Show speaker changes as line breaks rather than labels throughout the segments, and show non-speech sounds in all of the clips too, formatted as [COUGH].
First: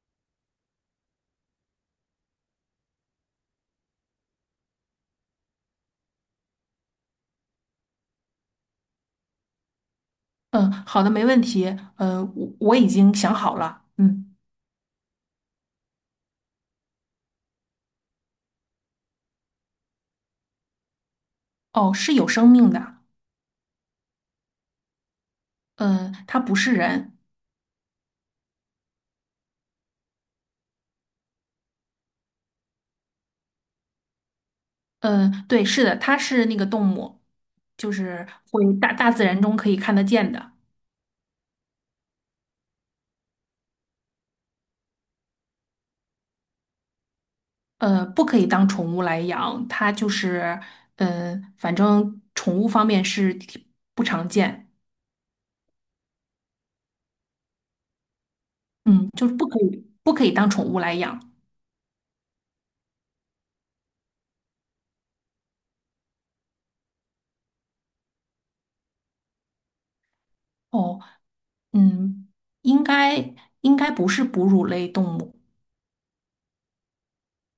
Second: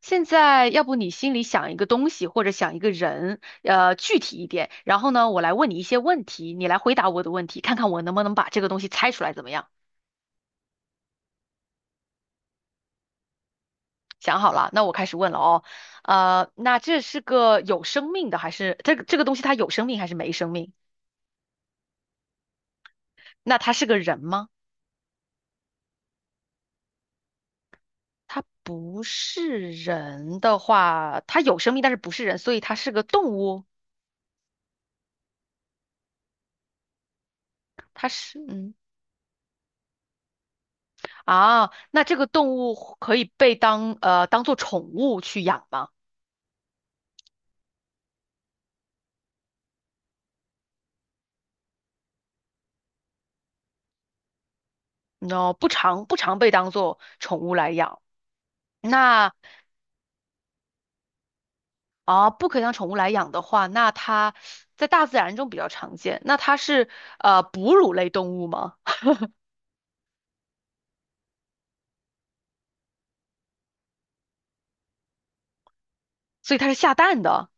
现在，要不你心里想一个东西或者想一个人，具体一点，然后呢，我来问你一些问题，你来回答我的问题，看看我能不能把这个东西猜出来，怎么样？
嗯，好的，没问题。我已经想好了。嗯，
想好了，那我开始问了哦。那这是个有生命的，还是这个东西它有生命还是没生命？
哦，是有生命的。
那它是个人吗？
嗯，它不是人。
它不是人的话，它有生命，但是不是人，所以它是个动物。
嗯，对，是的，它是那个动物，就
它
是
是，
会
嗯，
大自然中可以看得见的。
啊，那这个动物可以被当当做宠物去养吗？
不可以当宠物来养，它就是，嗯，反正宠物方面是挺不常见。
你知道不常被当做宠物来养。
嗯，就
那
是不可以当宠物来养。
啊，不可以当宠物来养的话，那它在大自然中比较常见。那它是哺乳类动物吗？
哦，嗯，应该应该不是哺乳类动物。
所以它是下蛋的，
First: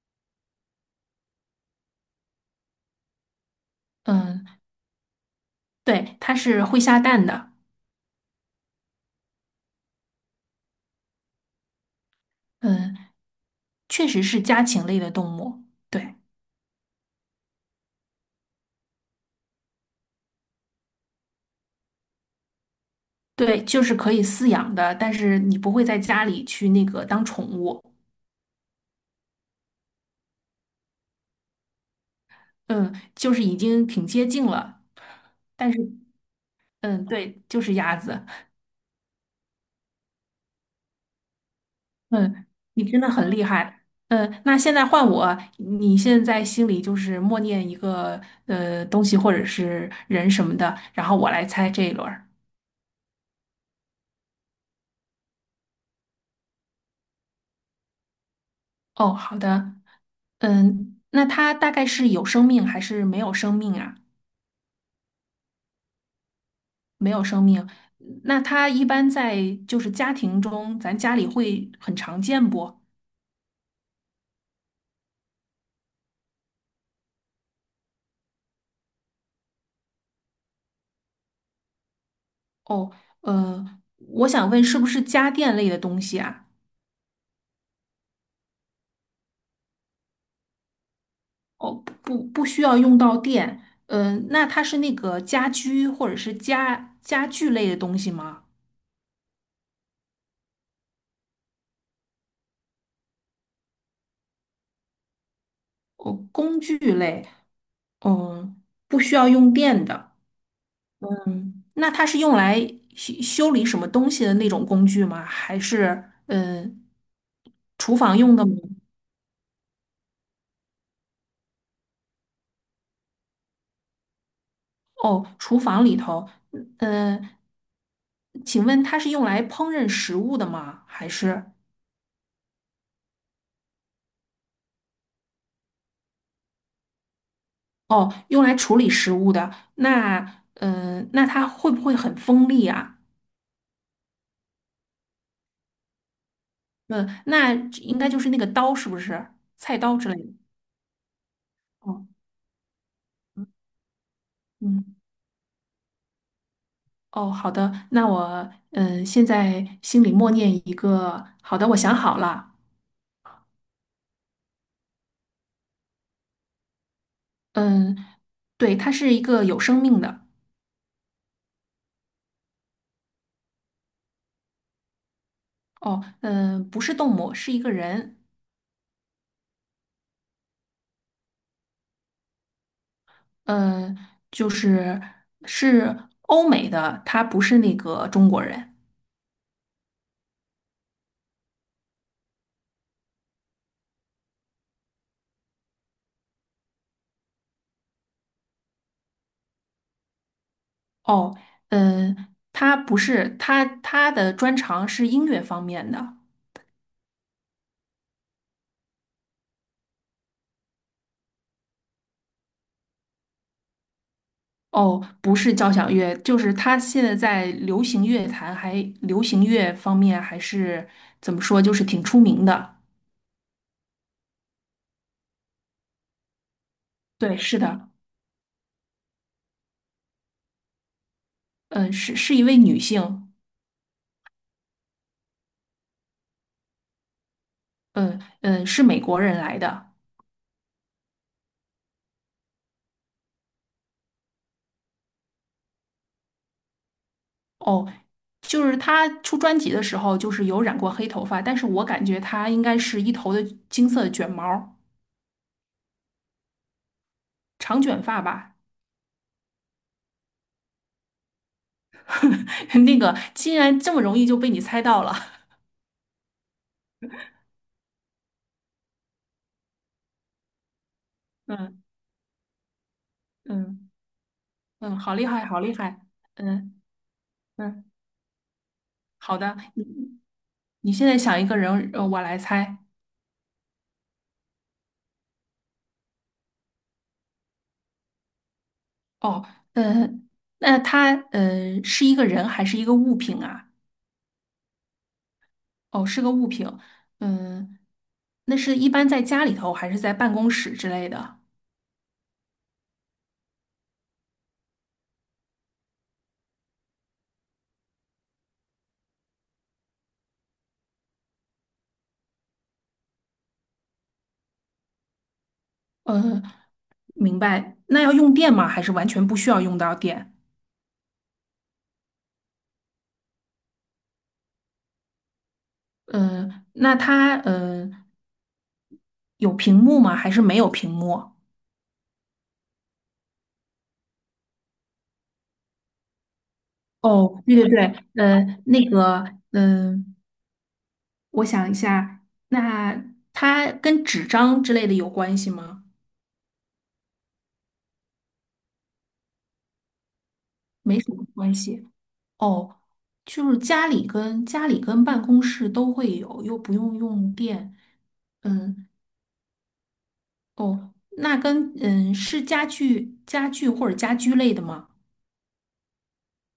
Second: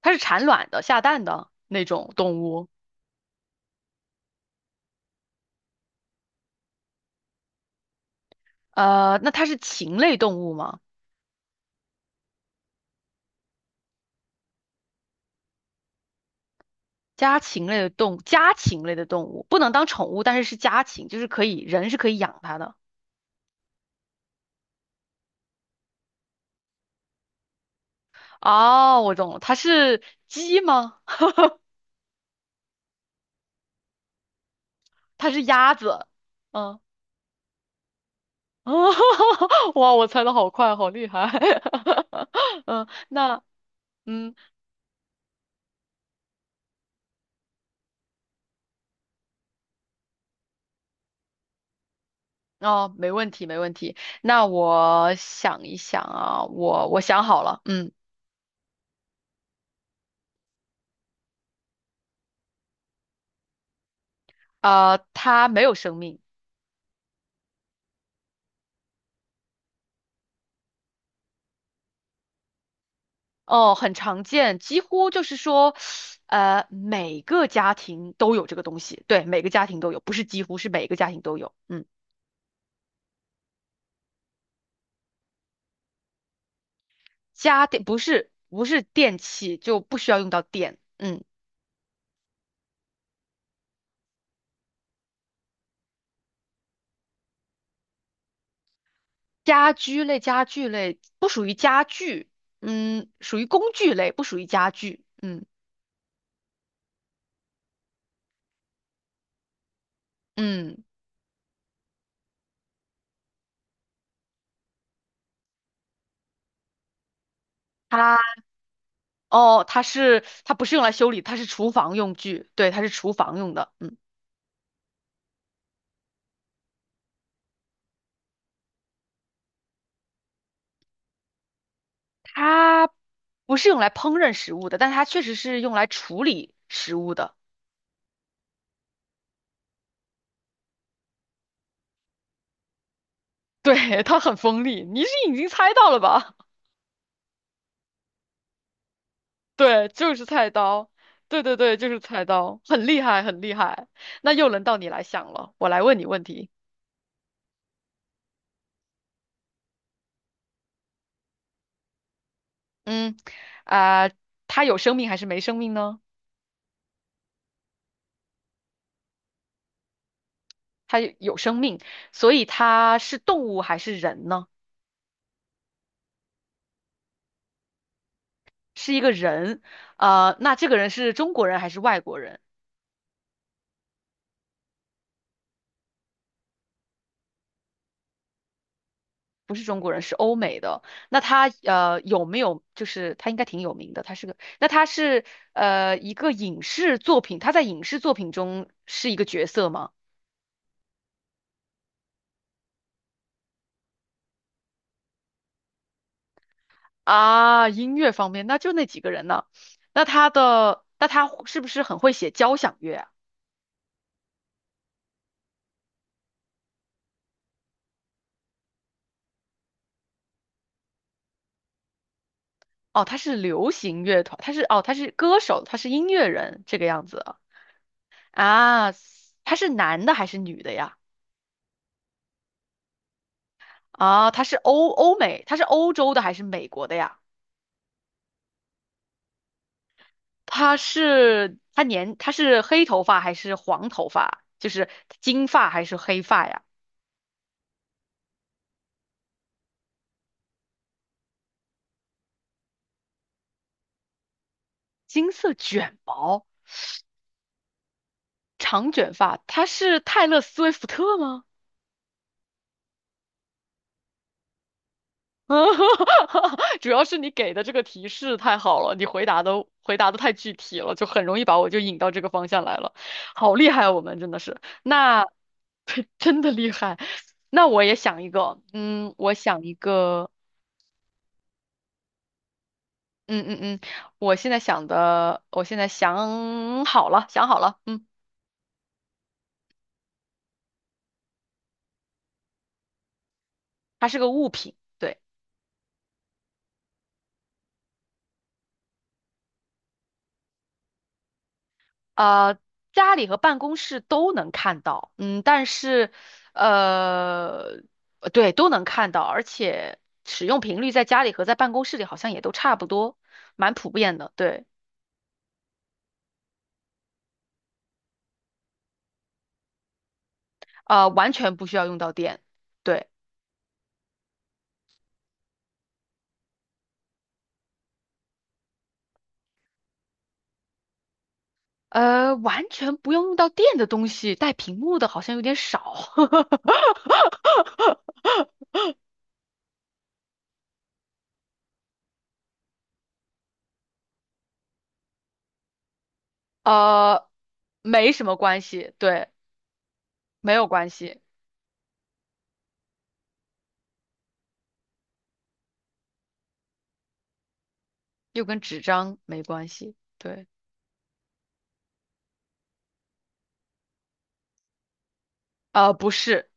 它是产卵的、下蛋的那种动物。
嗯，对，它是会下蛋的。
那它是禽类动物吗？
嗯。确实是家禽类的动物，对
家禽类的动物不能当宠物，但是是家禽，就是可以人是可以养它的。
对，就是可以饲养的，但是你不会在家里去那个当宠物。
哦，我懂了，它是鸡吗？
嗯，就是已经挺接近了，
它是
但
鸭
是
子。嗯。
嗯，对，就是鸭子。
哦，[LAUGHS] 哇，我猜的好快，好厉害。
嗯，
[LAUGHS]
你
嗯，
真的很
那
厉害。
嗯，
嗯，那现在换我，你现在心里就是默念一个东西或者是人什么的，然后我来猜这一轮儿。
哦，没问题，没问题。那我想一想啊，我想好了，嗯，
哦，好的。嗯，那它大概是有生命还是没有生命啊？
它没有生命，
没有生命。那它一般在就是家庭中，咱家里会很常见不？
哦，很常见，几乎就是说，每个家庭都有这个东西，对，每个家庭都有，不是几乎，是每个家庭都有。嗯，
哦，我想问，是不是家电类的东西啊？
家电不是电器，就不需要用到电。嗯。
哦，不不，需要用到电。嗯，那它是那个家居或者是家具类的东西吗？
家具类不属于家具，嗯，属于工具类，不属于家具，嗯
哦，工具类，嗯，不需要用电的。
嗯，
嗯，那它是用来修理什么东西的那种工具吗？还是厨房用
它
的吗？
哦，它不是用来修理，它是厨房用具，对，它是厨房用的，嗯，
哦，厨房里头，嗯，请问它是用来烹饪食物的吗？还是
它不是用来烹饪食物的，但它确实是用来处理食物的，
哦，用来处理食物的？那，嗯，那它会不会很锋利啊？
对，它很锋利，你是已经猜到了吧？[LAUGHS]
嗯，那应该就是那个刀，是不是？菜
对，
刀之
就
类
是
的。
菜刀，对对对，就是
哦，
菜刀，很厉害，很厉害。那又轮到你
嗯，
来想了，我来问你问题。
哦，好的，那我，嗯，现在心里默念一个，好的，我想好了。
嗯，啊、他有生命还是没生命呢？
嗯，对，它是一个有生命的。
有生命，所以他是动物还是人呢？
哦，嗯，不是动物，是一个人。
是一个人，啊，那这个人是中国人还是外国人？
呃，就是是欧美的，他不是那个中国人。
不是中国人，是欧美的。那他有没有就是他应该挺有名的，他是个，那他是一个影视作品，他在影视作品中是一个角色吗？
哦，呃，他不是他的专长是音乐方面的。
啊，音乐方面，那就那几个人呢？那他是不是很会写交响乐啊？
哦，不是交响乐，就是他现在在流行乐坛还流行乐方面还是怎么说，就是挺出名的。
哦，他是流行乐团，他是歌手，他是音乐人这个样子
对，
啊。
是的。
啊他是男的还是女的呀？
嗯、是一位女性。
啊，他是欧欧美，他是欧洲的还是美国的呀？
嗯、是美国人来的。
他是黑头发还是黄头发？就是金发还是黑发呀？
哦，就是他出专辑的时候，就是有染过黑头发，但是我感觉他应该是一头的金色的卷毛儿
金色卷毛，
长卷发吧。
长卷发，他是泰勒·斯威夫特吗？
[LAUGHS] 那个竟然这么容易就被你猜到了。
[LAUGHS] 主要是你给的这个提示太好了，你回答的回答的太具体了，就很容易
[LAUGHS]
把我就
嗯
引到这个方向来了，好厉害
嗯
啊，我们真的是，
嗯,好
那
厉害，好厉害。
[LAUGHS] 真的厉
嗯
害。那我
嗯，
也想一个，嗯，我
好的，
想一
你
个，
你现在想一个人，呃，我来猜。
嗯嗯嗯，我现在想好了，想好了，嗯，
哦，呃，那他是一个人还是一个物品啊？
它是个物品，对。
哦，是个物品。嗯，那是一般在家里头还是在办公室之类的？
呃，家里和办公室都能看到，嗯，但是，呃，对，都能看到，而且使用频率在家里和在办公室里好像也都差不多，蛮普遍的，对，
嗯。明白。那要用电吗？还是完全不需要用到电？
完全不需要用到电，对，
嗯、那它有屏幕吗？还是没有屏幕？
完全不用用到电的东西，带屏幕的好像有点少，
哦，对对对，那个，嗯、我想一下，那它跟纸张之类的有关系吗？
[LAUGHS] 呃，没什么关系，对，没有关
没什
系，
么关系。哦，就是家里跟办公室都会有，又不用用电。
又跟纸
嗯，
张没关系，对，
哦，那跟是家具或者家居类的吗？
不是。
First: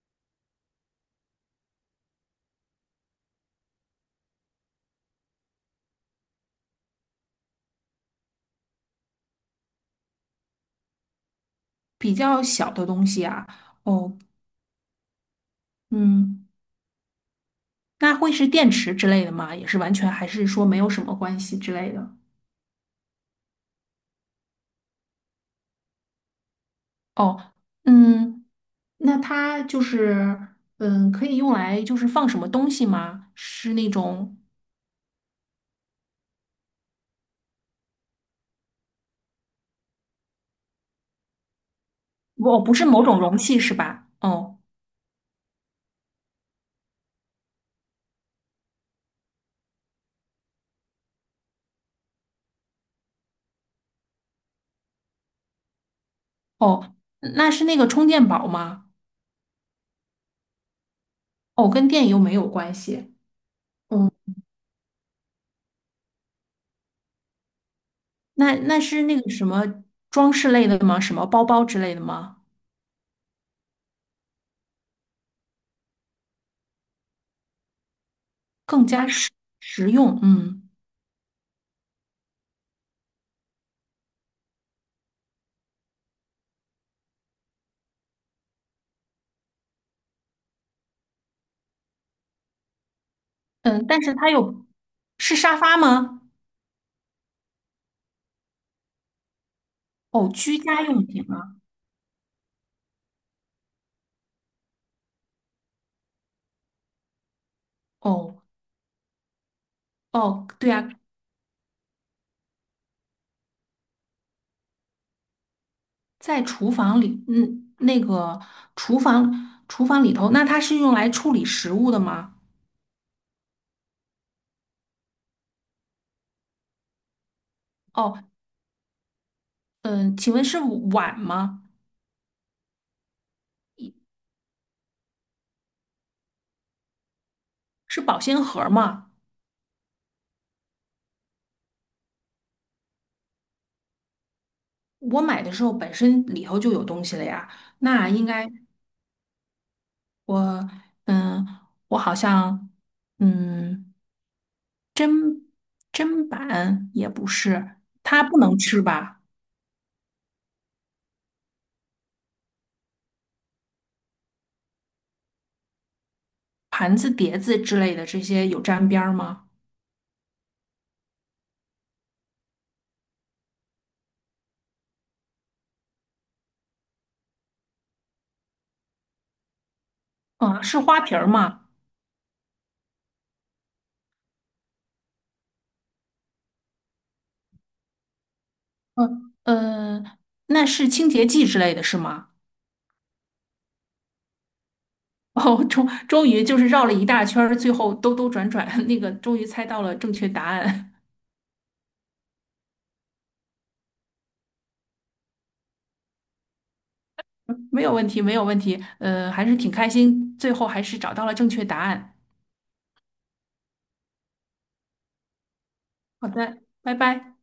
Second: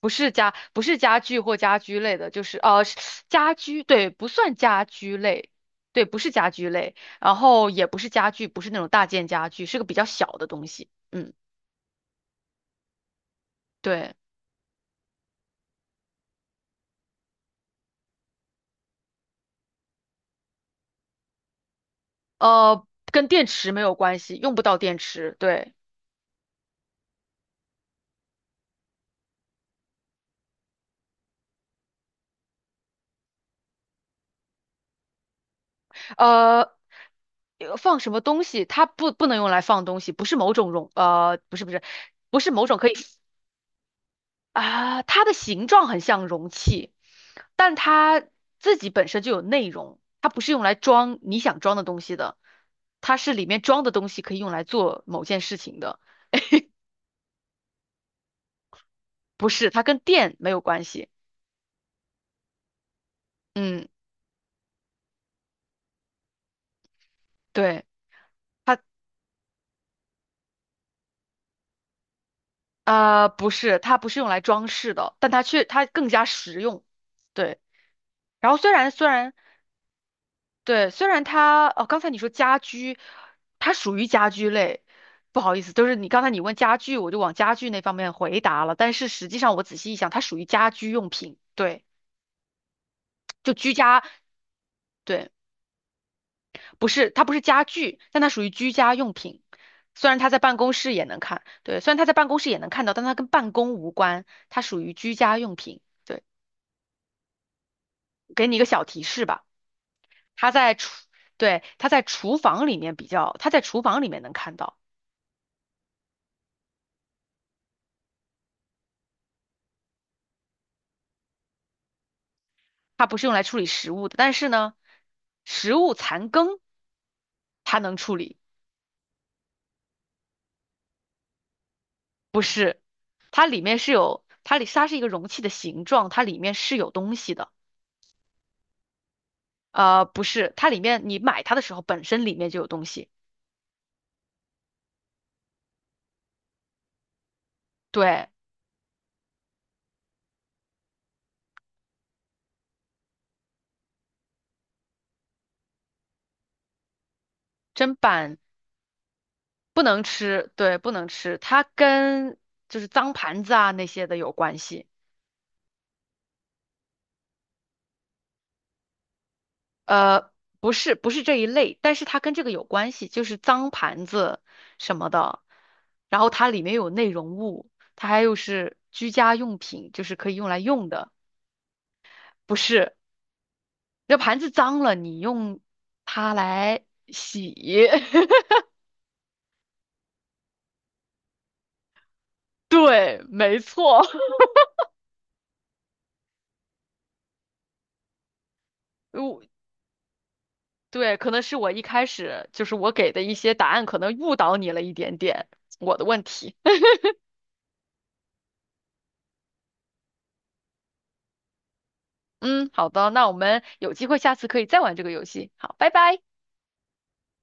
不是家具或家居类的，就是家居，对，不算家居类，对，不是家居类，然后也不是家具，不是那种大件家具，是个比较小的东西，嗯，
比较小的东西啊，
对，
哦，嗯，那会是电池之类的吗？也是完全还是说没有什么关系之类的？
呃，跟电池没有关系，用不到电池，对，
哦，嗯，那它就是，嗯，可以用来就是放什么东西吗？是那种，
呃放什么东西？它不能用来放东西，不是某种容，呃，不是不是，不是
哦，
某
不
种
是
可以。
某种容器是吧？哦
啊，它的形状很像容器，但它自己本身就有内容，它不是用来装你想装的东西的，它是里面装的东西可以用来做某件事情的，
哦，嗯那是那个充电宝吗？
不是，它跟电没有关系。
哦，跟电又没有关系。
嗯，
嗯，
对，
那那
它
是那个什么装饰类的吗？什么包包之类的吗？
不是，它不是用来装饰的，但它却它更加实用。对，然后虽
更
然
加
虽
实
然
实用，嗯。
对，虽然它哦，刚才你说家居，它属于家居类，不好意思，就是你刚才你问家具，我就往家具那方面回答了，但是实际上我仔细一想，它属于家居用品，对，就居
嗯，但
家，
是它有，
对，
是沙发吗？
不是，它不是家具，但它属于居家用品。虽然它
哦，
在办
居
公
家
室也
用
能
品
看，
啊。
对，虽然它在办公室也能看到，但它跟办公无关，它属于居家用品。对，
哦
给你一个小提示吧，
哦，
它
对
在
啊，
厨，对，它在厨房里面比较，它在厨房里面能看到。
在厨房里，嗯，那个厨房里头，那它是用来处理食物的吗？
它不是用来处理食物的，但是呢，食物残羹它能处
哦，
理，
嗯，请问是碗吗？
不是，它里它是一个容器的形状，它里面是有东西的，
是保鲜盒吗？
不是，它里面你买它的时候本身里面就有东西，
我买的时候本身里头就有东西了呀，那应
对，
该我嗯，我好像嗯，砧砧板也不是，
砧
它
板
不能吃吧？
不能吃，对，不能吃，就是脏盘子啊那些的有关系。
盘子、碟子之类的这些有沾边儿吗？
呃，不是这一类，但是它跟这个有关系，就是脏盘子什么的，然后它里面有内容物，它还有是居家用品，就是可以用来
嗯，是
用
花
的，
瓶儿吗？
不是，这盘子脏了，你用它来洗，
嗯，呃，那是清洁剂之类的是吗？
[LAUGHS] 对，没错，
哦，终于就是绕了一大圈儿，最后兜兜转转，[LAUGHS] 那个
[LAUGHS]
终
我
于猜到了正确答案。
对，可能是我一开始就是我给的一些答案可能误导你了一点点，我的问题，
[LAUGHS] 没有问题，没有问题，还是挺开心，最后还是找到了正确答案。
[LAUGHS] 嗯，好的，那我们有机会下次可以再玩这个游戏，好，拜拜。
好的，拜拜。